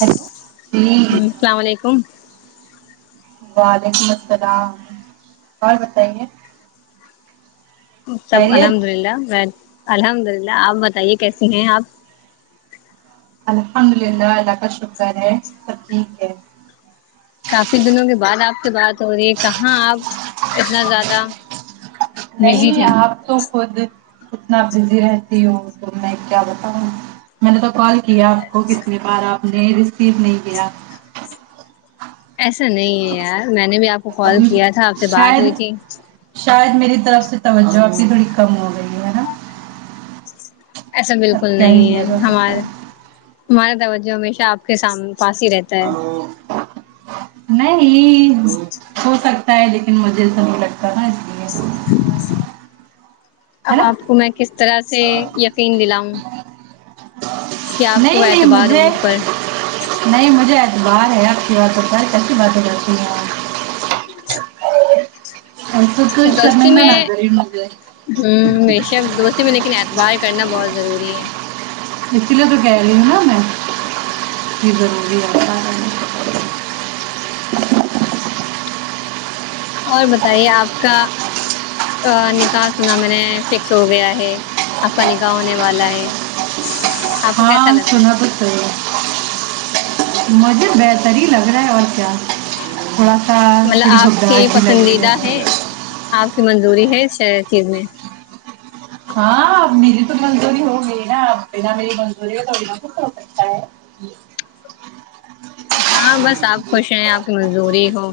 Hello جی السلام علیکم وعلیکم السلام اور بتائیے سب خیریت الحمد للہ الحمد للہ آپ بتائیے کیسی ہیں آپ الحمد للہ الله کا شکر ہے سب ٹھیک ہے کافی دنوں کے بعد آپ سے بات ہو رہی ہے کہاں آپ اتنا زیادہ بزی نہیں تھی آپ تو خود کتنا بزی رہتی ہوں تو میں کیا بتاؤ میں نے تو کال کیا آپ کو کتنی بار آپ نے ریسیو نہیں کیا ایسا نہیں ہے یار میں نے بھی آپ کو اب کال کیا تھا آپ سے بات ہوئی شاید تھی شاید میری طرف سے توجہ آپ کی تھوڑی کم ہو گئی ہے نا ایسا بالکل اب کیا ہی نہیں ہے کیا جا سکتا ہمارے ہے ہمارا توجہ ہمیشہ آپ کے سامنے پاس ہی رہتا ہے ہیلو نہیں ہو سکتا ہے لیکن مجھے ایسا نہیں لگتا نا لیے ہے اب نا آپ کو میں کس طرح سے یقین دلاؤں کیا آپ کو نہیں نہیں اعتبار ہو مجھے مجھ پر نہیں مجھے اعتبار ہے آپ کی بات کیسی باتیں کرتی ہے نس انکو کو کچھ سمجھ میں آگئی ہونگے ہوں بے شک دوستی میں لیکن اعتبار کرنا بہت ضروری ہے اسی لیے تو کہہ رہی ہوں نا میں یہ ضروری ہے ہوں۔ اور بتائیے آپ کا نکاح سنا میں نے فکس ہو گیا ہے آپ کا نکاح ہونے والا ہے آپ کو کیسا لگ رہا ہے ھمم مطلب بہترہی لگ رہا ہے اور کیا تھوڑا سا مطلب تھوڑی آپ شبدا کی اچھی لگ رہی پسندیدہ ہے ہے آپ کی منظوری ہے اس چیز میں ہاں میری تو منظوری ہوگی نا بینا میری منظوری تھوڑی نہ کچھ ہوتا ہے ہاں بس آپ خوش ہیں آپ کی منظوری ہو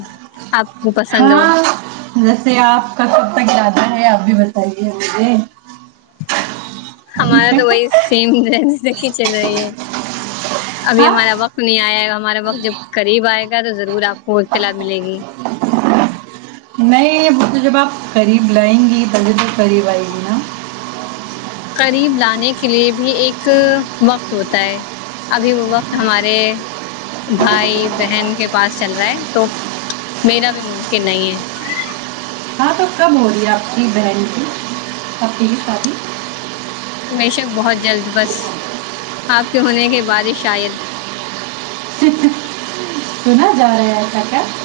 آپ کو پسند ہو ویسے آپ کا کب تک ارادہ ہے آپ بھی بتائیے مجھے ہمارا تو وہی سیم [unintelligible] چل رہی ہے ابھی ہاں ہمارا وقت نہیں آئےہمارے وقت جب قریب آئے گا تو ضرور آپ کو اطلاع ملے گی نہیں وہ تو جب آپ قریب لائیں گی پہلے تو قریب آئے گی نا قریب لانے کے لیے بھی ایک وقت ہوتا ہے ابھی وہ وقت ہمارے بھائی بہن کے پاس چل رہا ہے تو میرا ابھی ممکن نہیں ہے ہاں تو کب ہو رہی ہے آپ کی بہن کی آپی کی شادی بیشک بہت جلد بس آپ کے ہونے کے بعد شاید سنا جا رہی ہے [unintelligible]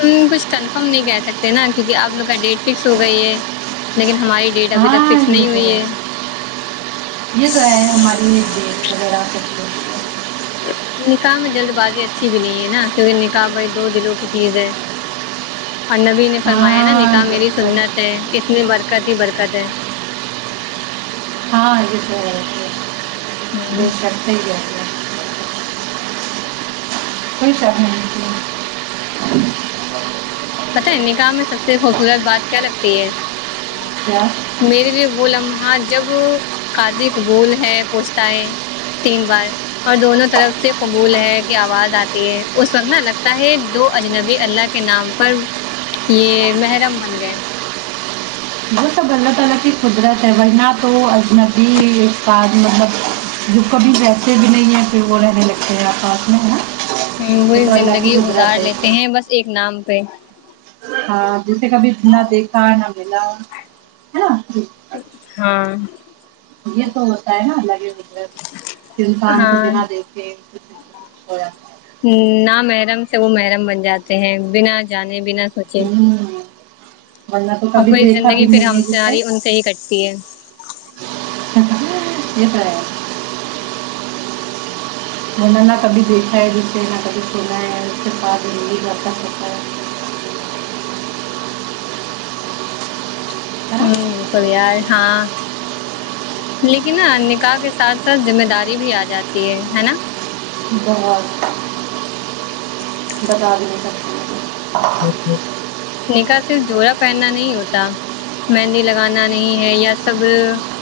ہ کچھ کنفم نہیں کہہ سکتے نا کیکہ اپ لوگ کا ڈیٹ فکس ہو گئی ہے لیکن ہماری ڈیٹ ابھی تک ہاں فکس یہ نہیں تو ہوئی ہے یہ تو [inaudible] ھمم نکاح میں جلد بازی اچھی بھی نہیں ہے نا کیونکہ نکاح بھائی دو دلوں کی چیز ہے اورنبی نے فرمایا نا ہاں نکاح یہ میری سنت تو- ہے اس میں برکت ہی برکت ہے ہاں یہ تو ہے [inaudible] کوئی شک نہیں پتا ہے نکاح میں سب سے خوبصورت بات کیا لگتی ہے کیا میرے لیے وہ لمحہ جب قاضی قبول ہے پوچھتا ہے تین بار اور دونوں طرف سے قبول ہے کہ آواز آتی ہے اس وقت نہ لگتا ہے دو اجنبی اللہ کے نام پر یہ محرم بن گئے وہ سب اللہ تعالی کی قدرت ہے وہ نہ تو انبی بار مطلب جو کبھی ویسے بھی نہیں ہے پھر وہ رہنے لگے ہیں آ پاس میں ہے نا ہ یہ وہی تو اللہ کی زندگی قدرت گزار لیتے ہیں ہے بس ایک نام پہ ہاں جیسے کبھی نہ دیکھا نہ ملا ہے نا ہاں یہ تو ہوتا ہے نا الگ ہی مطلب انسان کو ہاں بنا دیکھ کھے نہ محرم سے وہ محرم بن جاتے ہیں بنا جانے بنا سوچے ہوں ورنہ تو اور کبھی پوری دیکھا زندگی بھی پھر نہیں ہم ہے سے جسے ہماری ان سے ہی کٹتی ہے ہ [inaudible] میں نے نہ کبھی دیکھا ہے جسے نہ کبھی سنا ہے اس کے ساتھ یہ لتا سوتا ہے [inaudible] ہے نا ہوں پیار ہاں لیکن نا نکاح کے ساتھ ساتھ ذمہ داری بھی آ جاتی ہے ہے نا بہت بتا بھی نہیںے سکتی [inaudible] نکاح صرف جوڑا پہننا نہیں ہوتا مہندی لگانا نہیں ہے یا سب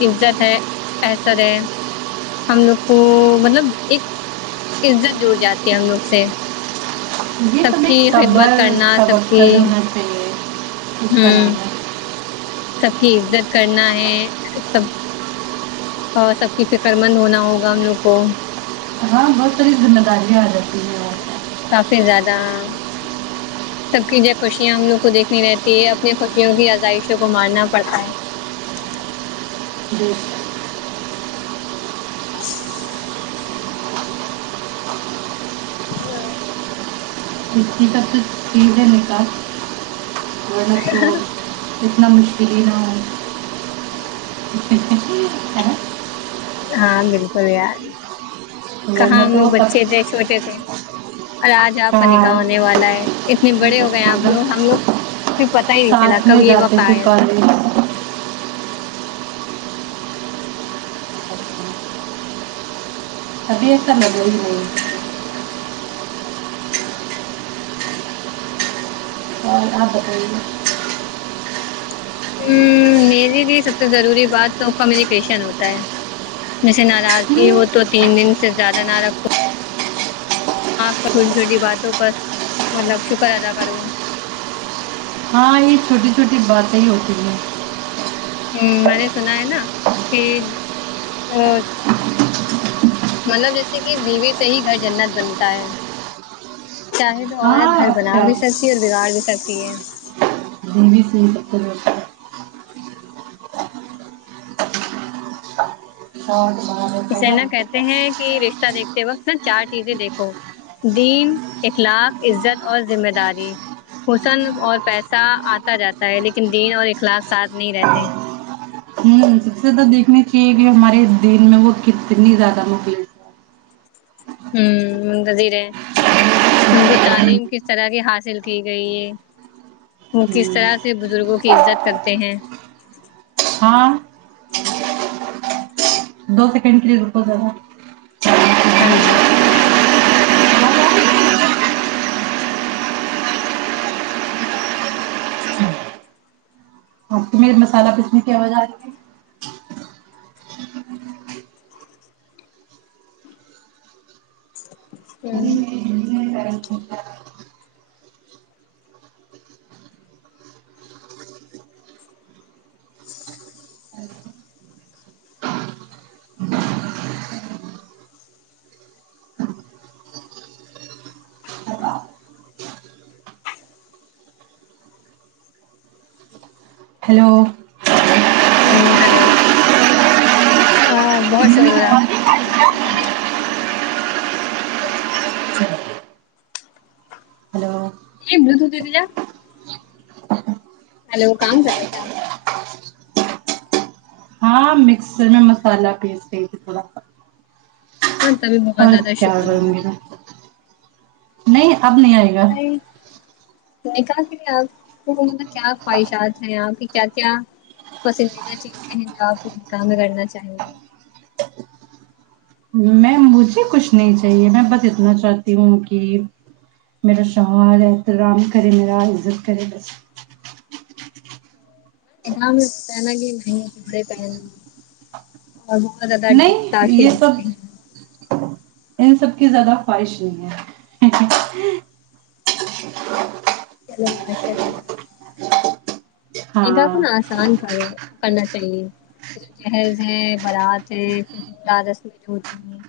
عزت ہے احسر ہے ہم لوگ کو مطلب ایک عزت جوڑ جاتی ہے ہم لوگ سے یہ سب ایک کی صبر خدمت کرنا سب سبق کی ہونا چاہیے کا ہوں نام ہے سب کی عزت کرنا ہے سب اور سب کی فکر مند ہونا ہوگا ہم لوگ کو ہاں بہت ساری ذمہ دارییاں آ جاتی ہیں اور کیا کافی زیادہ سب کی جو خوشیاں ہم لوگ کو دیکھنی رہتی ہے اپنی خوشیوں کی ازائشوں کو مارنا پڑتا ہے جی [inaudible] [unintelligible] کی کا تو ٹھیک ہے نیکا با تو [unintelligible] [inaudible] اتنا مشکل ہی نہ ہو ہاں بالکل یار کہاں ورنہ ہم لوگ تو بچے سب تھے چھوٹے تھے اور آج آپ کا ہاں نکاح ہونے والا ہے اتنے بڑے ہو گئے آپ لوگ ہم لوگ کوئی پتا ہی نہیں چلا ساتھ میں کبھی یہ جاتے وقت تھے آیا اس کا کالج ابھی ایسا ملور ہی نہیں [inaudible] اور آپ بتائیں گے ہ میری لیے سب سے ضروری بات تو کمیونیکیشن ہوتا ہے میرے سے ناراضگی ہو ہوں، تو تین دن سے زیادہ نہ رکھو آپ کا چھوٹی چھوٹی باتوں پر مطلب شکر ادا کروں ہاں یہ چھوٹی چھوٹی باتیں ہی ہوتی ہیں ہ میں نے سنا ہے نا کہ مطلب جیسے کہ بیوے سے ہی گھر جنت بنتا ہے چاہے تو عورت ہاں گھر بنا اچھا بھی سکتی ہے اور بگاڑ بھی سکتی ہے بیوی سے ہی سب ہوتا ہے اسے نا [unintelligible] کہتے ہیں کہ رشتہ دیکھتے وقت نا چار چیزیں دیکھو دین اخلاق عزت اور ذمہ داری حسن اور پیسہ آتا جاتا ہے لیکن دین اور اخلاق ساتھ نہیں رہتے سب ہوں سے زیادہ دیکھنی چاہیے کہ ہمارے دین میں وہ کتنی زیادہ نکل ہمم گادیرے ان کو تعلیم کس طرح کی حاصل کی گئی ہے وہ کس طرح ہے سے بزرگوں کی عزت کرتے ہیں ہاں دو سیکنڈ کے لیے روکو ذرا ہاں جی آپکو میرے مسالہ پیسنے کی آواز آری ہے جی ہوں نہیں ہیلو ہمم ہیلو بہت شور تھا ہیلو ایم بلورتھوت دے کے جا [unintelligible] ہیلو کام کررہے ہو کیا آپ ہاں مکسر میں مسالہ پیس رہی تھی تھوڑا سا ہاں تبھی بہت اور زیادہ کیا شور ہو رہا کروں گی تھا نہیں اب نہیں آئے گا بتائی میں کہا کہ آپ کو مطلب کیا خواہشات ہیں آپ کی کیا کیا پسندیدہ چیزیں ہیں جو آپنے نکاح میں کرنا چاہیں گے میں مجھے کچھ نہیں چاہیے میں بس اتنا چاہتی ہوں کہ میرا شوہر ہے احترام کرے میرا عزت کرے بس ای کام رہتا ہے نہ مہنگے کپڑا پہننا اور بہت زیادہ دھول نہیں تاشے یہ بجتے سب ہیں ان سب کی زیادہ خواہش نہیں ہے چلو ماشاء اللہ نکاح کو ہاں نا آسان کرو کرنا چاہیے جیسے جہیز ہے بارات ہے پھر دورات رسمی جو ہوتی ہیں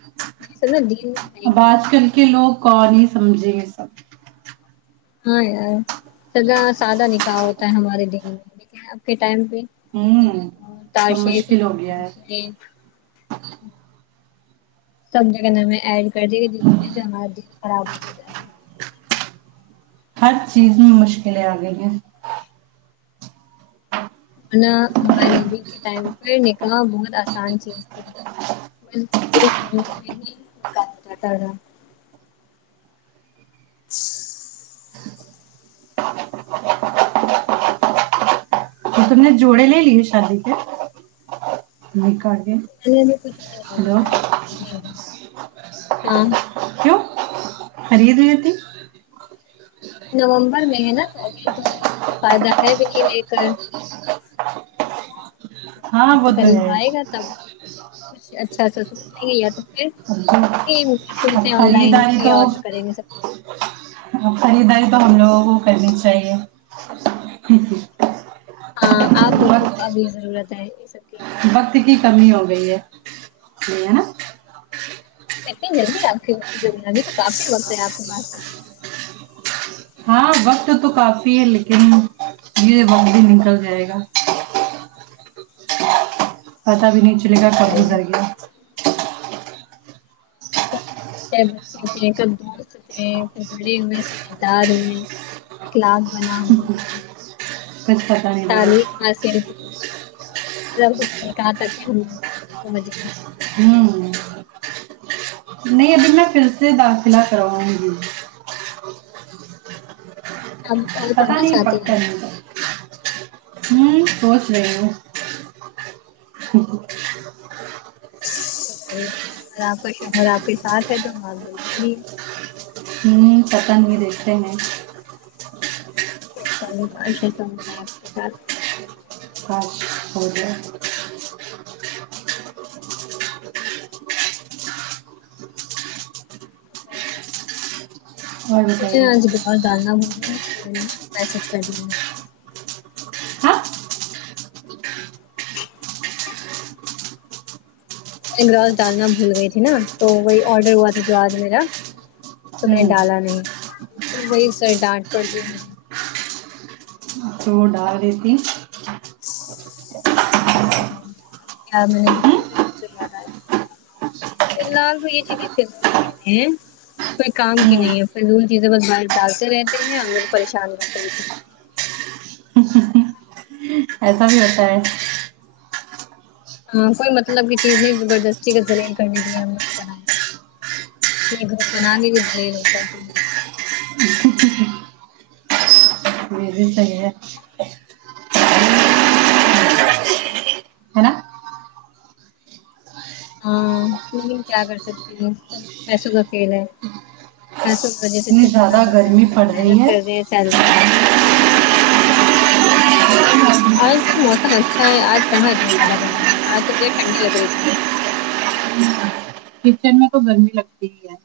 یہ سب نا دین میں ہے ہی اب آج نہیں کل کے لوگ کون ہی سمجھے یہ سب ہاں یار سدا سادہ نکاح ہوتا ہے ہمارے دن میں لیک اب کے ٹائم پہ یہ ہوں سب تاشے مشکل ہو فضول کے گیا ہے کرسمے سب جانے نئے ایڈ کر رہے جس وجہ سے ہمارا دین خراب ہو جائے ہر چیز میں مشکلیں آ گئی ہیں ہمارے نبی کے ٹائم پہ نکلنا بہت آسان چیز تھی دو کھجوروں میں ہی نکاح ہو جاتا تھا تو تم نے جوڑے لے لیے شادی کے کے میں نے تو کچھ بھی نہیں ہیلو لیا ہے کچھ بھی ہاں کیوں خرید لیتی نومبر میں ہے نا تو ابھی تو کوئی فائدہ ہے بھی نہیں لے کر ہاں بات وہ تو قریب ہے اب آئے گا تب کچھ اچھا سا سوٹ لیے یا تو پھر تو وہی میشو اب سے آن لائن خریداری بھی تو آڈر کریں گے سب کچھ خریداری تو ہم لوگوں کو کرنی چاہیے ہ آپ لوگوں وقت کو ابھی ضرورت ہے یہ سب کی وقت کی کمی ہو گئی ہے صحیح ہے نا اتنی جلدی آپ آگئے ابھی تو کافی وقت ہے آپ کے پاس تو ہاں بس تو کافی ہے لیکن یہ وقت بھی نکل جائے گا پتا بھی نہیں چلے گا ان کب شاء اللہ، گزر گیا کب بچے تھے کب دوست تھے کب بڑے ہوئے سمجھدار ہوئے اخلاق بنا ہو ہے کچھ پتا نہیں لگا تعلیم حسین کی مطلب ہم نے کہا تھا کہ ہم لوگ پہنچ گئے ہوں نہیں ادھی میں پھر سے داخلہ کرواؤں گی آپ اور پتاہ پڑھنا نہیں چاہتے ہیں پککا آگے؟ نہیں تو ہوں سوچ رہی ہوں ج اگر آپ کا شوہر آپ کے ساتھ ہے تو نماز ضرور پڑھیے ہ پتا نہیں دیکھتے ہے آپ کے ساتھ خچ ہوتاا اور مے بتائیے اج گھر ڈالنا نہیں تو سددنلے میسج کر دینا ہاں انگراج دلنا بھول گیی تھی نا آڈیو وہا سے اج میرا تو ہوں ڈالا نہیں تو وہی سر ڈانٹ پڑ رہئی مجھے اور کھا رہی تھی اجبمرہ ٹفن کیسے یاد آیا فی الحال تو یہ چیزیں فضول چیزے ہے کوئی کام کی ہوں نہیں ہے فضول چیزیں بس باہر ڈالتے رہتے ہیں اور لوگ کو پریشان کرتے رہتے ہیں ایسا بھی ہوتا ہے ہاں کوئی مطلب کہ چیز نہیں زبردستی کا زلیل کرنے کے لیے ہم لوگ کو بنایا یہ کوپن آگے بھی ذلیل ہوتا تو یہ بھی ساہی ہے ہے نا ہاں لیکن کیا کر سکتی ہے سب پیسو کاکھیل ہے ایسوں کی وجہ سے چ اتنی ہونا زیادہ پڑتا ہے گرمی کہ پڑ رہی محنت کر ہے رہے ہیں سیلری آج تو موسم اچھا ہے آج کہاں اتنے زیادہ گرمی ہے آج تو مجھے ٹھنڈی لگ رہی تھی ج کچن میں تو گرمی لگتی ہی ہے